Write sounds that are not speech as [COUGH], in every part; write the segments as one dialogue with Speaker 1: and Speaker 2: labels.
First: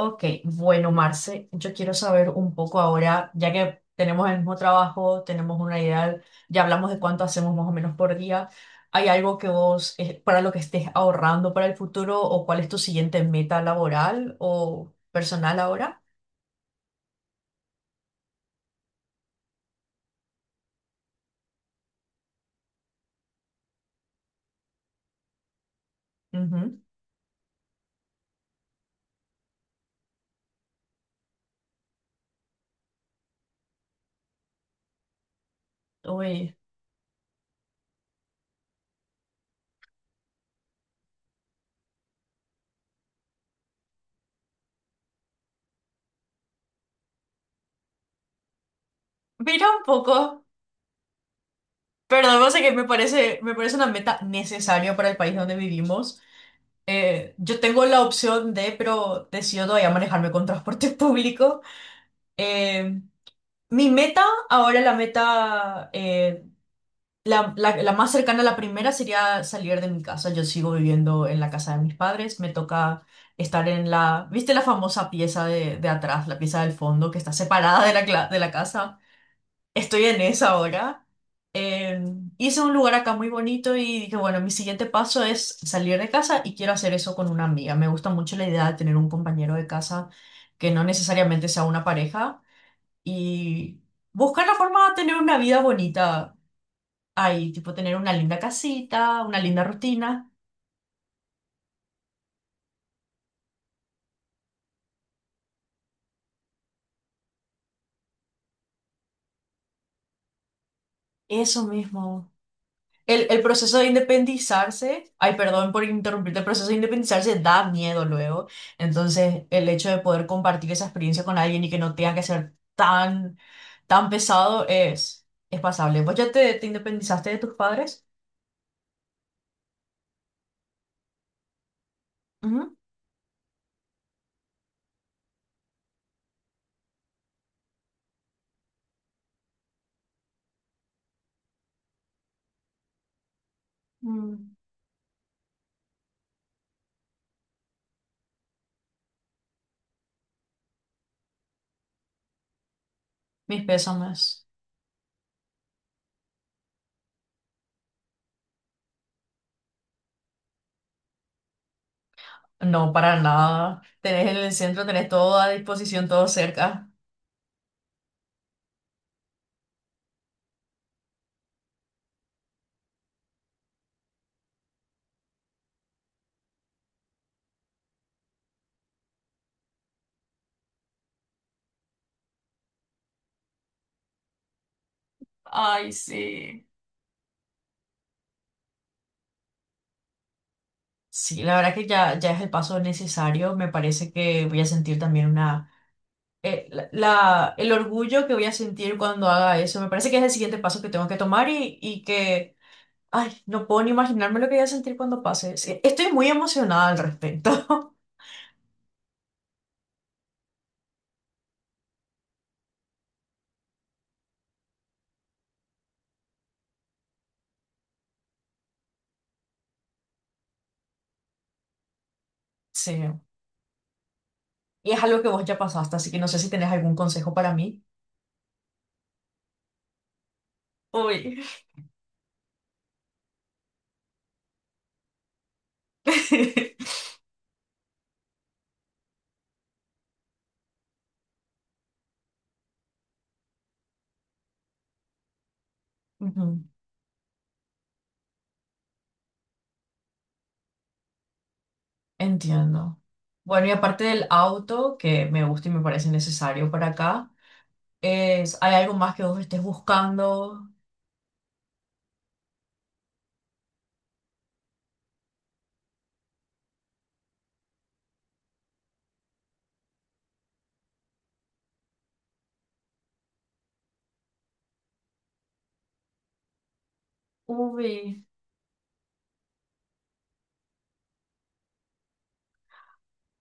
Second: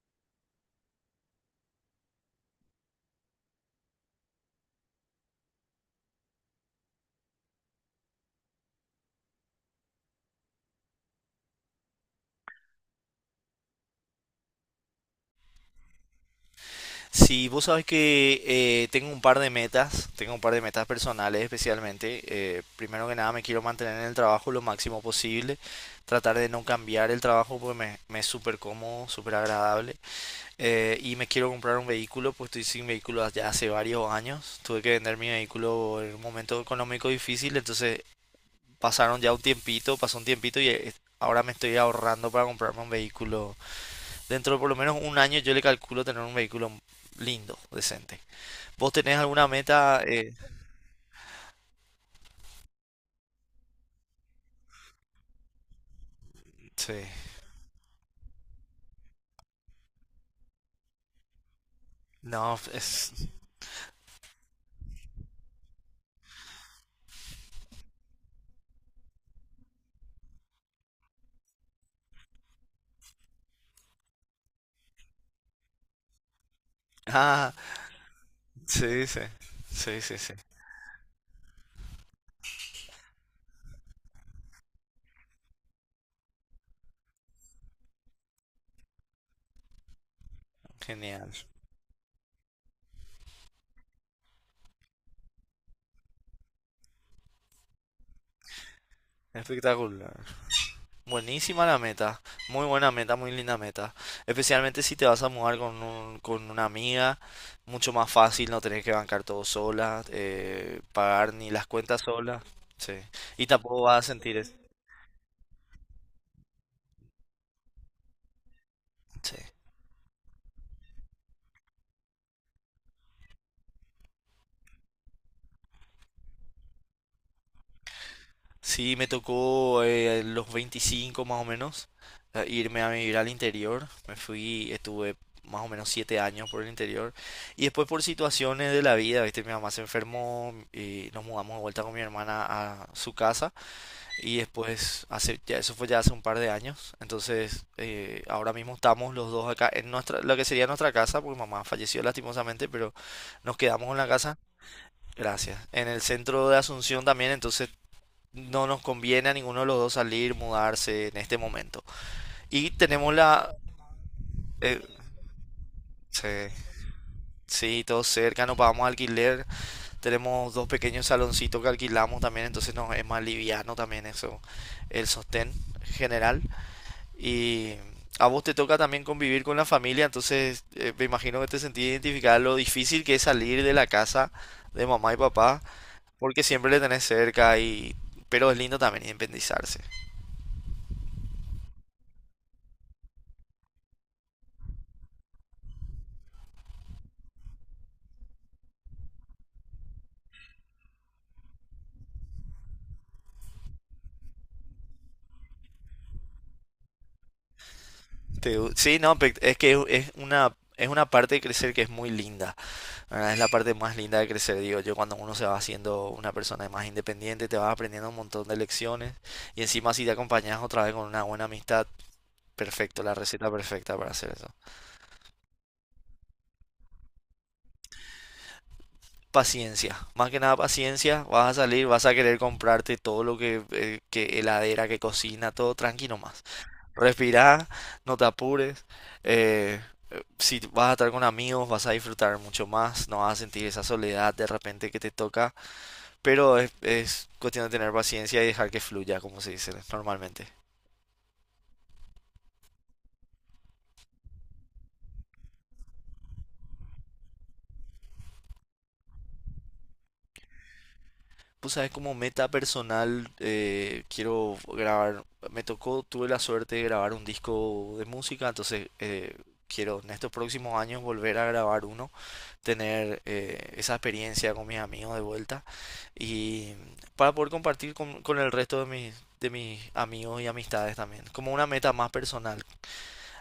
Speaker 1: Ok, bueno, Marce, yo quiero saber un poco ahora, ya que tenemos el mismo trabajo, tenemos una idea, ya hablamos de cuánto hacemos más o menos por día. ¿Hay algo que vos, para lo que estés ahorrando para el futuro, o cuál es tu siguiente meta laboral o personal ahora?
Speaker 2: Sí, vos sabés que tengo un par de metas personales especialmente. Primero que nada me quiero mantener en el trabajo lo máximo posible, tratar de no
Speaker 1: Ujú.
Speaker 2: cambiar el trabajo porque me es súper cómodo, súper agradable. Y me quiero comprar un vehículo, pues estoy sin vehículo ya hace varios años. Tuve que vender mi vehículo en un
Speaker 1: Uy,
Speaker 2: momento económico difícil, entonces pasaron ya un tiempito, pasó un tiempito y ahora me estoy ahorrando para comprarme un vehículo. Dentro de por lo menos un año yo le calculo tener un vehículo lindo, decente. ¿Vos tenés alguna
Speaker 1: mira un
Speaker 2: meta?
Speaker 1: poco, perdón, no sé que me parece una meta necesaria para el país donde vivimos.
Speaker 2: Sí.
Speaker 1: Yo tengo la opción de, pero decido todavía manejarme con transporte [LAUGHS] público.
Speaker 2: No.
Speaker 1: Eh,
Speaker 2: [LAUGHS]
Speaker 1: Mi meta, ahora la meta, la más cercana a la primera sería salir de mi casa. Yo sigo viviendo en la casa de mis padres. Me toca estar en la, ¿viste la famosa pieza de atrás, la pieza del fondo que está
Speaker 2: Ah,
Speaker 1: separada de la, de la casa?
Speaker 2: sí, sí. Sí,
Speaker 1: Estoy
Speaker 2: sí,
Speaker 1: en
Speaker 2: sí.
Speaker 1: esa ahora. Eh, hice un lugar acá muy bonito y dije, bueno, mi siguiente paso es salir de casa y quiero hacer eso con una amiga. Me gusta mucho la idea de tener un compañero de casa que no
Speaker 2: Genial.
Speaker 1: necesariamente sea una pareja y buscar la forma de tener una vida bonita ahí, tipo tener una linda casita, una linda
Speaker 2: Espectacular.
Speaker 1: rutina,
Speaker 2: Buenísima la meta. Muy buena meta, muy linda meta. Especialmente si te vas a mudar con con una amiga. Mucho más fácil, no tenés que bancar todo sola, pagar ni
Speaker 1: eso
Speaker 2: las cuentas
Speaker 1: mismo.
Speaker 2: sola. Sí.
Speaker 1: El
Speaker 2: Y
Speaker 1: proceso
Speaker 2: tampoco
Speaker 1: de
Speaker 2: vas a sentir.
Speaker 1: independizarse, ay, perdón por interrumpirte, el proceso de independizarse da miedo luego.
Speaker 2: Sí.
Speaker 1: Entonces, el hecho de poder compartir esa experiencia con alguien y que no tenga que ser tan, tan pesado es pasable. ¿Vos ya te independizaste de tus padres?
Speaker 2: Sí, me tocó a los 25 más o menos a
Speaker 1: Ujú.
Speaker 2: irme a vivir al interior. Me fui, estuve más o menos 7 años por el interior. Y después por situaciones de la vida, ¿viste? Mi mamá se enfermó y nos mudamos de vuelta con mi hermana a su casa. Y
Speaker 1: Mm.
Speaker 2: después, eso fue ya hace un par de años. Entonces, ahora mismo estamos los dos acá en lo que sería nuestra casa, porque mamá falleció lastimosamente, pero nos
Speaker 1: Mis
Speaker 2: quedamos en la casa.
Speaker 1: pésames.
Speaker 2: Gracias. En el centro de Asunción también, entonces no nos conviene a ninguno de los dos salir, mudarse en este momento. Y
Speaker 1: No,
Speaker 2: tenemos
Speaker 1: para
Speaker 2: la...
Speaker 1: nada. Tenés en el
Speaker 2: eh,
Speaker 1: centro, tenés todo a disposición, todo
Speaker 2: sí,
Speaker 1: cerca.
Speaker 2: sí, todo cerca, no pagamos alquiler, tenemos dos pequeños saloncitos que alquilamos también, entonces nos es más liviano también eso, el sostén general. Y a vos te toca también convivir con la familia, entonces me imagino que te sentís identificada lo difícil que es salir de la casa de mamá y papá,
Speaker 1: Ay,
Speaker 2: porque
Speaker 1: sí.
Speaker 2: siempre le tenés cerca y... pero es lindo también independizarse.
Speaker 1: Sí, la verdad que ya, ya es el paso necesario. Me parece que voy a sentir también una... el orgullo que voy a sentir cuando haga eso. Me parece que es el siguiente paso que tengo que tomar y que... Ay, no puedo ni imaginarme lo que voy a sentir cuando pase. Sí, estoy muy emocionada al respecto. [LAUGHS]
Speaker 2: Sí, no, es que es una, parte de crecer que es muy linda, ¿verdad? Es la parte más linda de crecer, digo yo. Cuando uno se va haciendo una persona más independiente, te vas aprendiendo un montón de lecciones, y encima si te acompañas otra vez con una buena amistad,
Speaker 1: Sí.
Speaker 2: perfecto, la receta perfecta para hacer eso.
Speaker 1: Y es algo que vos ya pasaste, así que no sé si tenés algún consejo para mí.
Speaker 2: Paciencia, más que nada paciencia.
Speaker 1: Uy.
Speaker 2: Vas a salir, vas a querer comprarte todo lo que heladera, que cocina, todo tranquilo más.
Speaker 1: [LAUGHS]
Speaker 2: Respirá, no te apures. Eh, si vas a estar con amigos, vas a disfrutar mucho más, no vas a sentir esa soledad de repente que te toca,
Speaker 1: Ujú.
Speaker 2: pero es cuestión de tener paciencia y dejar que fluya, como se dice normalmente.
Speaker 1: Entiendo. Bueno, y aparte del auto, que me gusta y me parece necesario para acá, es, ¿hay algo más que vos estés buscando?
Speaker 2: Pues sabes, como meta personal, quiero grabar. Me tocó, tuve la suerte de grabar un disco de música, entonces quiero en estos próximos años volver a grabar uno, tener esa experiencia con mis amigos de vuelta, y para poder compartir
Speaker 1: Uy,
Speaker 2: con el resto de mis amigos y amistades también, como una meta más personal.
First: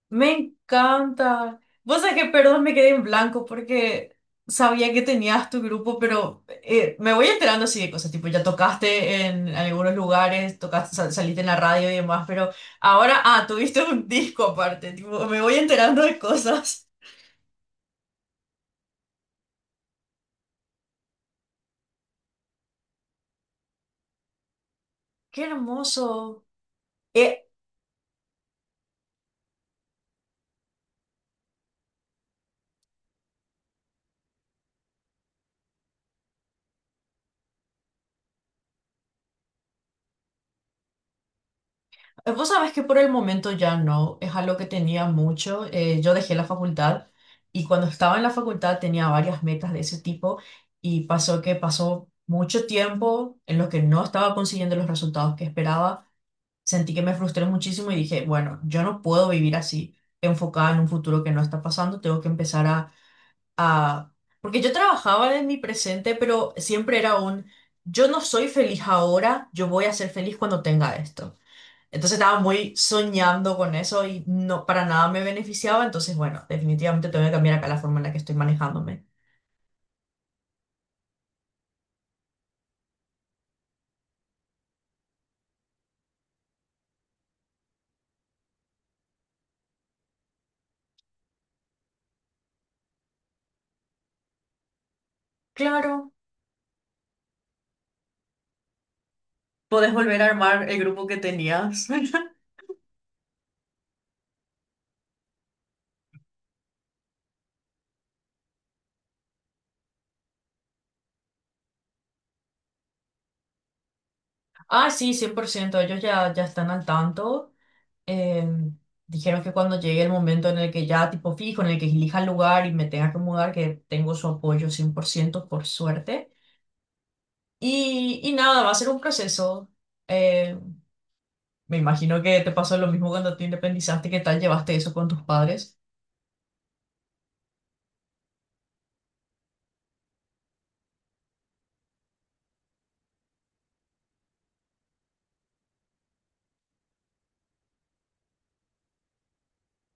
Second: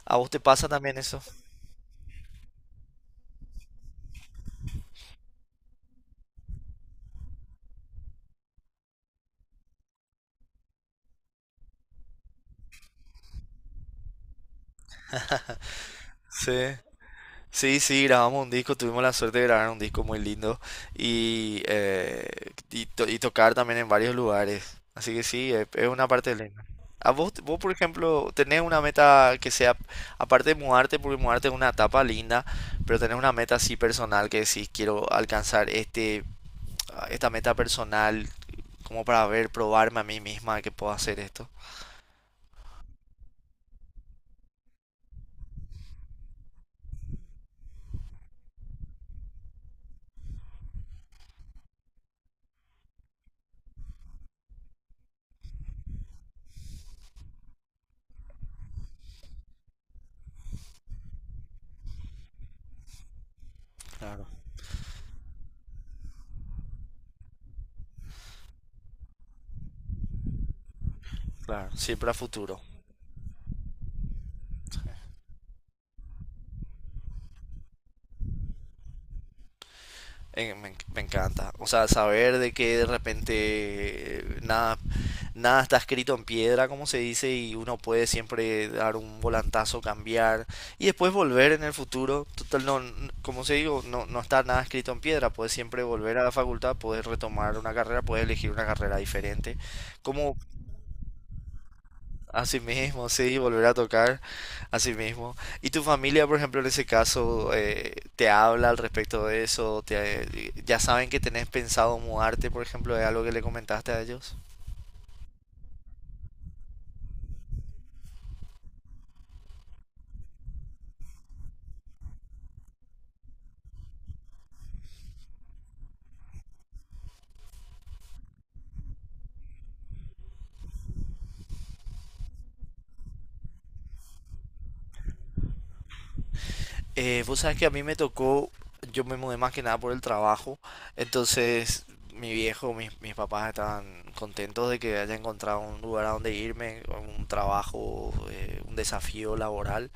Speaker 2: ¿A vos
Speaker 1: me
Speaker 2: te pasa también eso?
Speaker 1: encanta. Vos sabés que, perdón, me quedé en blanco porque sabía que tenías tu grupo, pero me voy enterando así de cosas, tipo, ya tocaste en algunos lugares, tocaste, saliste en la radio y demás, pero ahora, ah, tuviste un disco aparte, tipo, me voy enterando de
Speaker 2: Sí.
Speaker 1: cosas.
Speaker 2: Sí, sí, grabamos un disco, tuvimos la suerte de grabar un disco muy lindo y, y tocar también en varios lugares. Así que
Speaker 1: Qué
Speaker 2: sí, es una parte
Speaker 1: hermoso.
Speaker 2: linda. ¿A vos,
Speaker 1: Eh,
Speaker 2: vos, por ejemplo, tenés una meta que sea, aparte de mudarte, porque mudarte es una etapa linda, pero tenés una meta así personal que decís, quiero alcanzar este, esta meta personal, como para ver, probarme a mí misma que puedo hacer esto?
Speaker 1: Vos sabés que por el momento ya no, es algo que tenía mucho. Yo dejé la facultad y cuando estaba en la facultad tenía varias metas de ese tipo y pasó que pasó mucho tiempo en los que no estaba consiguiendo los resultados que esperaba. Sentí que me frustré muchísimo y dije, bueno, yo no puedo vivir así, enfocada en un futuro que no está pasando, tengo que empezar a...
Speaker 2: Claro,
Speaker 1: Porque yo trabajaba en mi presente, pero siempre era un, yo no soy feliz ahora, yo voy a ser feliz cuando tenga esto.
Speaker 2: claro. Siempre a
Speaker 1: Entonces estaba
Speaker 2: futuro.
Speaker 1: muy soñando con eso y no para nada me beneficiaba. Entonces, bueno, definitivamente tengo que cambiar acá la forma en la que estoy manejándome.
Speaker 2: Me encanta. O sea, saber de que de repente eh, nada, nada está escrito en piedra, como se dice, y uno puede siempre dar un volantazo, cambiar y después volver en el futuro. Total, no, como se digo, no, no está nada escrito en piedra. Puedes siempre
Speaker 1: Claro.
Speaker 2: volver a la facultad, puedes retomar una carrera, puedes elegir una carrera diferente.
Speaker 1: Podés volver a
Speaker 2: Como,
Speaker 1: armar el grupo que tenías. [LAUGHS]
Speaker 2: Así mismo, sí, volver a tocar, así mismo. ¿Y tu familia, por ejemplo, en ese caso, te habla al respecto de eso? Ya saben que tenés pensado mudarte? Por ejemplo, ¿es algo que le comentaste a ellos?
Speaker 1: Ah, sí, 100%. Ellos ya, ya están al tanto. Em, dijeron que cuando llegue el momento en el que ya tipo fijo, en el que elija el lugar y me tenga que mudar, que tengo su apoyo 100% por suerte. Y nada, va a ser un proceso. eh, Me imagino que te pasó lo mismo cuando te independizaste, ¿qué tal llevaste eso con tus padres?
Speaker 2: Vos sabés que a mí me tocó, yo me mudé más que nada por el trabajo, entonces mis papás estaban contentos de que haya encontrado un lugar a donde irme, un trabajo, un desafío laboral.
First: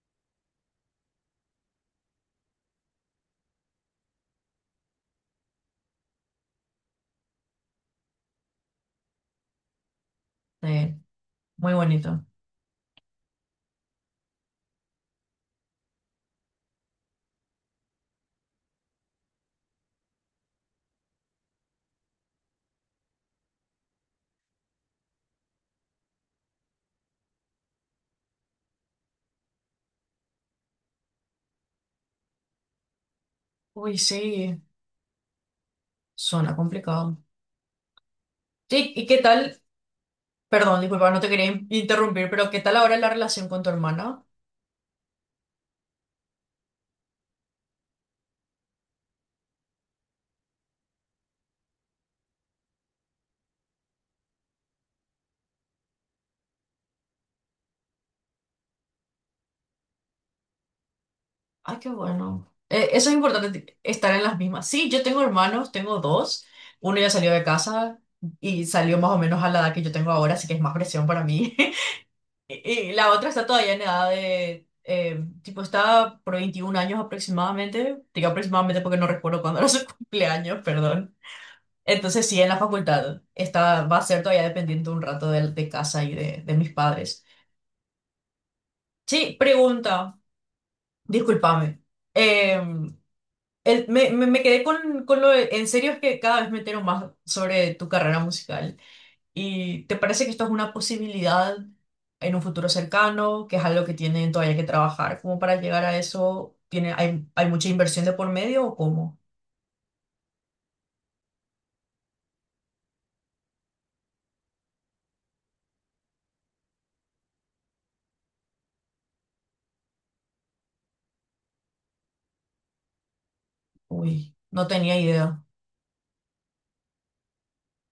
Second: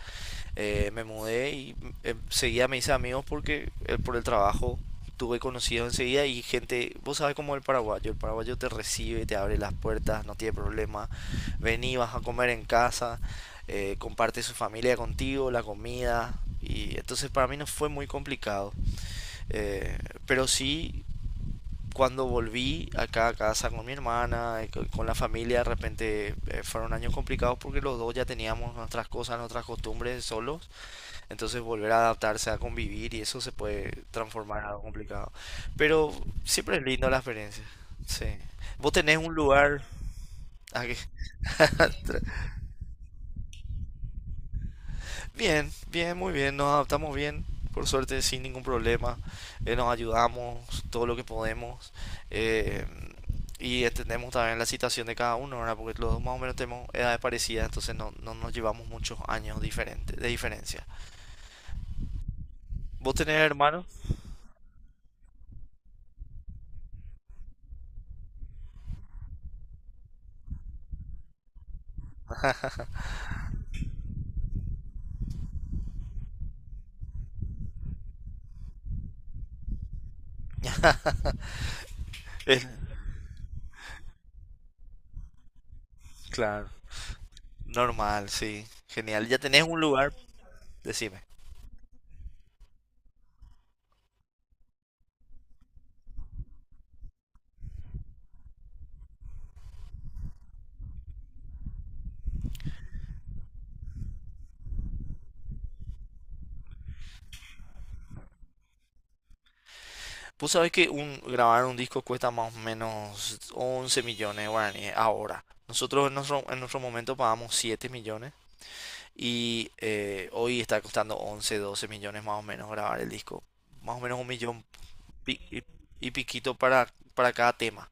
Speaker 2: Me mudé y seguía, me hice amigos porque por el trabajo tuve conocidos enseguida. Y gente, vos sabes cómo es el paraguayo te recibe, te abre las puertas, no tiene
Speaker 1: Eh,
Speaker 2: problema,
Speaker 1: muy
Speaker 2: vení, vas a
Speaker 1: bonito.
Speaker 2: comer en casa, comparte su familia contigo, la comida. Y entonces para mí no fue muy complicado. Eh, pero sí, cuando volví acá a casa con mi hermana, con la familia, de repente fueron años complicados porque los dos ya teníamos nuestras cosas, nuestras costumbres solos. Entonces volver a adaptarse a convivir, y eso se
Speaker 1: Uy,
Speaker 2: puede transformar
Speaker 1: sí,
Speaker 2: en algo complicado. Pero
Speaker 1: suena
Speaker 2: siempre es lindo la
Speaker 1: complicado.
Speaker 2: experiencia. Sí. Vos
Speaker 1: Sí, ¿y qué
Speaker 2: tenés un
Speaker 1: tal?
Speaker 2: lugar...
Speaker 1: Perdón,
Speaker 2: ah, que-
Speaker 1: disculpa, no te quería interrumpir, pero ¿qué tal ahora la relación con tu hermana?
Speaker 2: Bien, bien, muy bien. Nos adaptamos bien, por suerte, sin ningún problema. Nos ayudamos todo lo que podemos, eh, y entendemos también la situación de cada uno, ¿verdad? Porque los dos más o menos tenemos edades parecidas, entonces no, no nos llevamos muchos años diferentes, de diferencia.
Speaker 1: Ay, qué bueno. Eso es
Speaker 2: ¿Vos tenés
Speaker 1: importante,
Speaker 2: hermanos?
Speaker 1: estar en las mismas. Sí, yo tengo hermanos, tengo dos. Uno ya salió de casa y salió más o menos a la edad que yo tengo ahora, así que es más presión para mí. [LAUGHS] Y, y la otra está todavía en edad de, tipo, está por 21 años aproximadamente, digo aproximadamente porque no recuerdo cuándo era su [LAUGHS] cumpleaños, perdón.
Speaker 2: [LAUGHS]
Speaker 1: Entonces sí, en la
Speaker 2: Eh,
Speaker 1: facultad está, va a ser todavía dependiente un rato de casa y de
Speaker 2: Claro.
Speaker 1: mis padres.
Speaker 2: Normal, sí. Genial.
Speaker 1: Sí,
Speaker 2: Ya tenés un lugar,
Speaker 1: pregunta,
Speaker 2: decime.
Speaker 1: discúlpame. Eh, me quedé con, en serio es que cada vez me entero más sobre tu carrera musical. ¿Y te parece que esto es una posibilidad en un futuro cercano, que es algo que tienen todavía que trabajar? ¿Cómo para llegar a eso? ¿Tiene, hay mucha inversión de por medio o cómo?
Speaker 2: Vos sabés que grabar un disco cuesta más o menos 11 millones de guaraníes ahora. Nosotros en nuestro momento pagamos 7 millones, y hoy está costando 11, 12 millones más o menos grabar el disco. Más o menos un
Speaker 1: Uy, no
Speaker 2: millón
Speaker 1: tenía
Speaker 2: pi-
Speaker 1: idea.
Speaker 2: y, y piquito para cada tema.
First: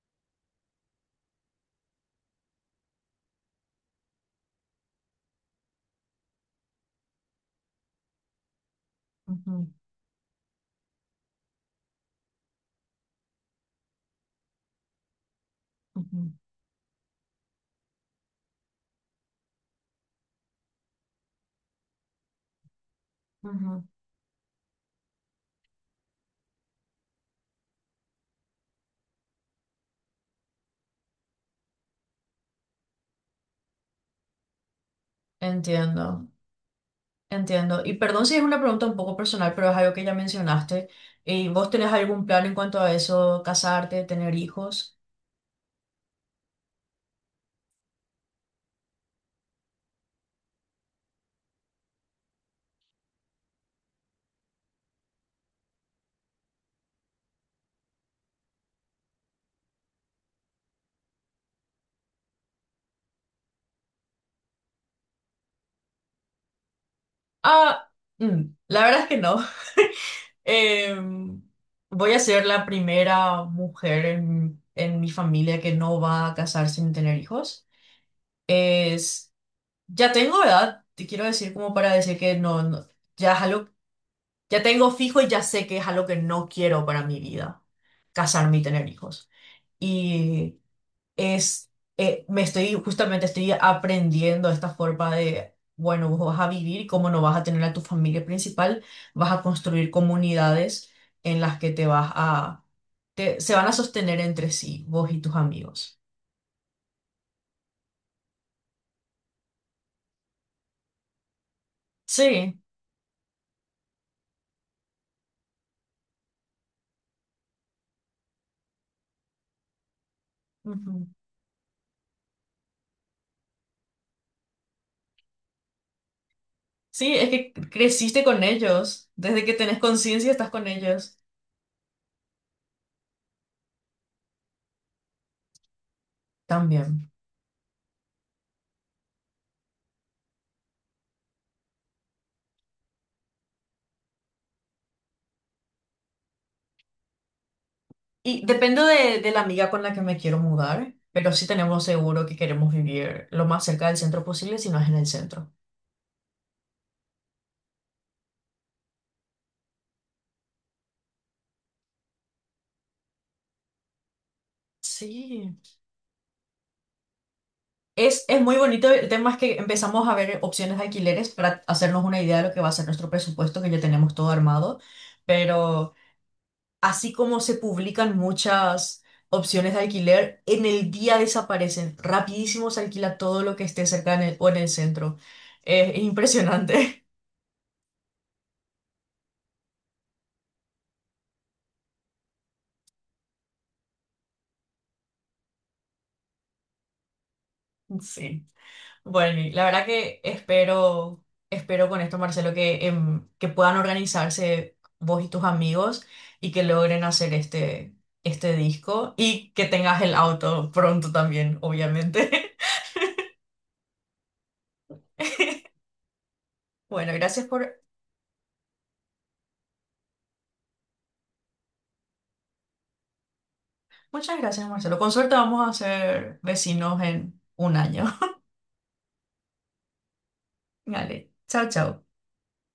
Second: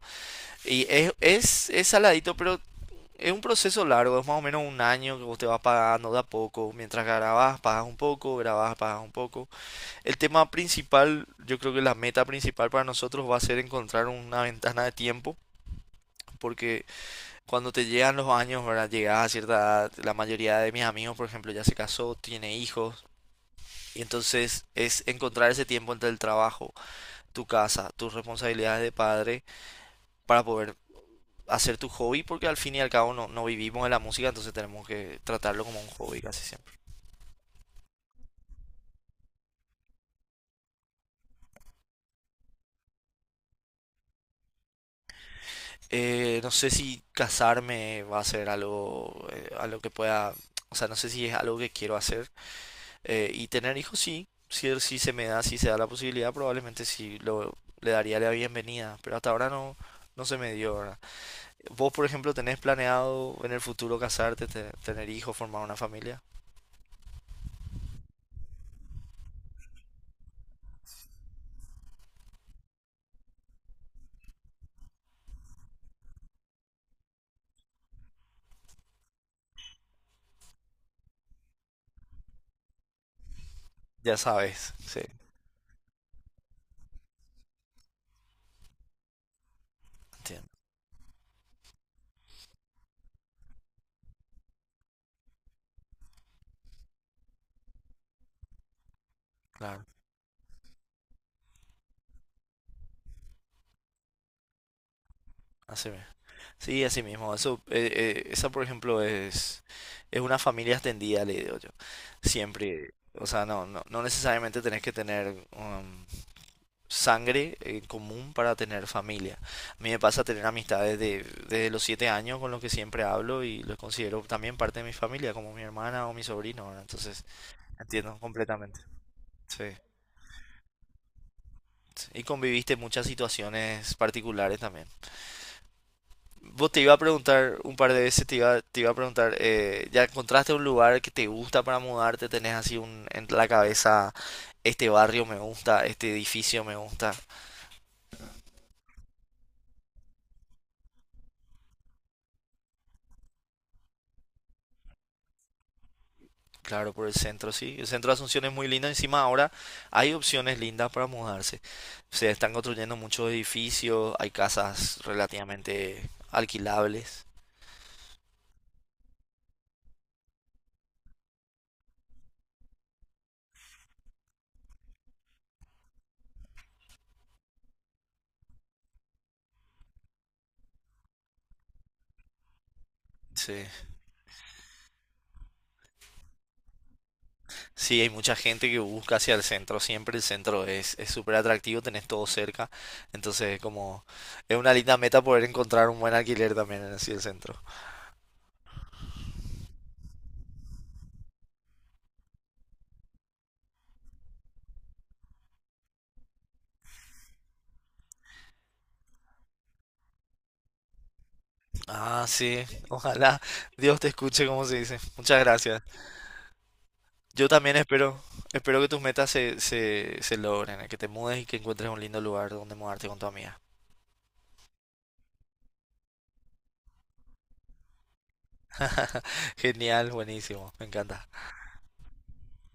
Speaker 2: Y es saladito, pero es un proceso largo. Es más o menos un año que vos te vas pagando de a poco. Mientras grabás, pagas un poco, grabás, pagas un poco.
Speaker 1: Ujú,
Speaker 2: El tema principal, yo creo que la meta principal para nosotros va a ser encontrar una ventana de tiempo,
Speaker 1: ujú,
Speaker 2: porque cuando te llegan los años, ¿verdad? Llegas a cierta edad, la mayoría de mis amigos, por ejemplo, ya se casó, tiene hijos,
Speaker 1: ujú.
Speaker 2: y entonces es encontrar ese tiempo entre el trabajo, tu casa, tus responsabilidades de padre, para poder hacer tu hobby, porque al fin y al cabo no no vivimos de la música, entonces tenemos que tratarlo como un hobby
Speaker 1: Entiendo,
Speaker 2: casi siempre.
Speaker 1: entiendo. Y perdón si es una pregunta un poco personal, pero es algo que ya mencionaste. ¿Y vos tenés algún plan en cuanto a eso, casarte, tener hijos?
Speaker 2: No sé si casarme va a ser algo que pueda, o sea, no sé si es algo que quiero hacer. Y tener hijos, sí. Si, si se me da, si se da la posibilidad, probablemente sí le daría la bienvenida, pero hasta ahora no, no se me dio, ¿verdad? ¿Vos, por ejemplo, tenés planeado en el futuro casarte, tener hijos, formar una familia?
Speaker 1: Ah, mm, la verdad es que no. Eh, voy a ser la primera mujer en mi familia que no va a casarse sin tener hijos. Es, ya tengo edad, te quiero decir como para decir que no, no- ya es algo,
Speaker 2: Ya
Speaker 1: ya
Speaker 2: sabes,
Speaker 1: tengo
Speaker 2: sí,
Speaker 1: fijo y ya sé que es algo que no quiero para mi vida, casarme y tener hijos.
Speaker 2: entiendo,
Speaker 1: Y es, me estoy, justamente estoy aprendiendo esta forma de, bueno, vos vas a vivir y como no vas a tener a tu familia principal, vas a
Speaker 2: claro,
Speaker 1: construir comunidades en las que te vas a, se van a sostener entre sí, vos y tus
Speaker 2: así.
Speaker 1: amigos.
Speaker 2: Sí, así mismo. Eso, esa, por ejemplo, es una familia extendida, le digo yo.
Speaker 1: Sí,
Speaker 2: Siempre. O sea, no necesariamente tenés que tener sangre en común para tener familia. A mí me pasa tener amistades
Speaker 1: ujú.
Speaker 2: desde los 7 años, con los que siempre hablo y los considero también parte de mi familia, como mi hermana o mi sobrino, ¿verdad?
Speaker 1: Sí,
Speaker 2: Entonces,
Speaker 1: es que
Speaker 2: entiendo
Speaker 1: creciste con
Speaker 2: completamente.
Speaker 1: ellos, desde que
Speaker 2: Sí.
Speaker 1: tenés conciencia estás con ellos
Speaker 2: Sí. Y conviviste muchas situaciones particulares también. Vos te iba a
Speaker 1: también.
Speaker 2: preguntar un par de veces, te iba a preguntar, ¿ya encontraste un lugar que te gusta para mudarte? ¿Tenés así en la cabeza, este barrio me gusta, este edificio me gusta?
Speaker 1: Y dependo de la amiga con la que me quiero mudar, pero sí tenemos seguro que queremos vivir lo más cerca del centro posible si no es en el centro.
Speaker 2: Claro, por el centro, sí. El centro de Asunción es muy lindo. Encima ahora hay opciones lindas para mudarse. Se están construyendo muchos edificios, hay casas
Speaker 1: Sí.
Speaker 2: relativamente alquilables.
Speaker 1: Es muy bonito. El tema es que empezamos a ver opciones de alquileres para hacernos una idea de lo que va a ser nuestro presupuesto, que ya tenemos todo armado. Pero así como se publican muchas opciones de alquiler, en el día desaparecen. Rapidísimo se alquila todo lo que
Speaker 2: Sí.
Speaker 1: esté cerca en o en el centro. Es impresionante.
Speaker 2: Sí, hay mucha gente que busca hacia el centro, siempre el centro es súper atractivo, tenés todo cerca, entonces como es una linda meta poder encontrar un buen alquiler también en así el centro.
Speaker 1: [LAUGHS] Sí. Bueno, y la verdad que espero, espero con esto, Marcelo, que, em, que puedan organizarse vos y tus amigos y que logren hacer este, este disco y que tengas el auto pronto también,
Speaker 2: Ah,
Speaker 1: obviamente. [LAUGHS]
Speaker 2: sí, ojalá Dios te escuche, como se dice. Muchas gracias.
Speaker 1: Bueno, gracias
Speaker 2: Yo también
Speaker 1: por...
Speaker 2: espero que tus metas se logren, que te mudes y que encuentres un lindo lugar donde mudarte con tu amiga.
Speaker 1: Muchas gracias, Marcelo. Con suerte vamos a ser vecinos en un año.
Speaker 2: [LAUGHS] Genial, buenísimo,
Speaker 1: [LAUGHS]
Speaker 2: me encanta.
Speaker 1: Vale, chao, chao.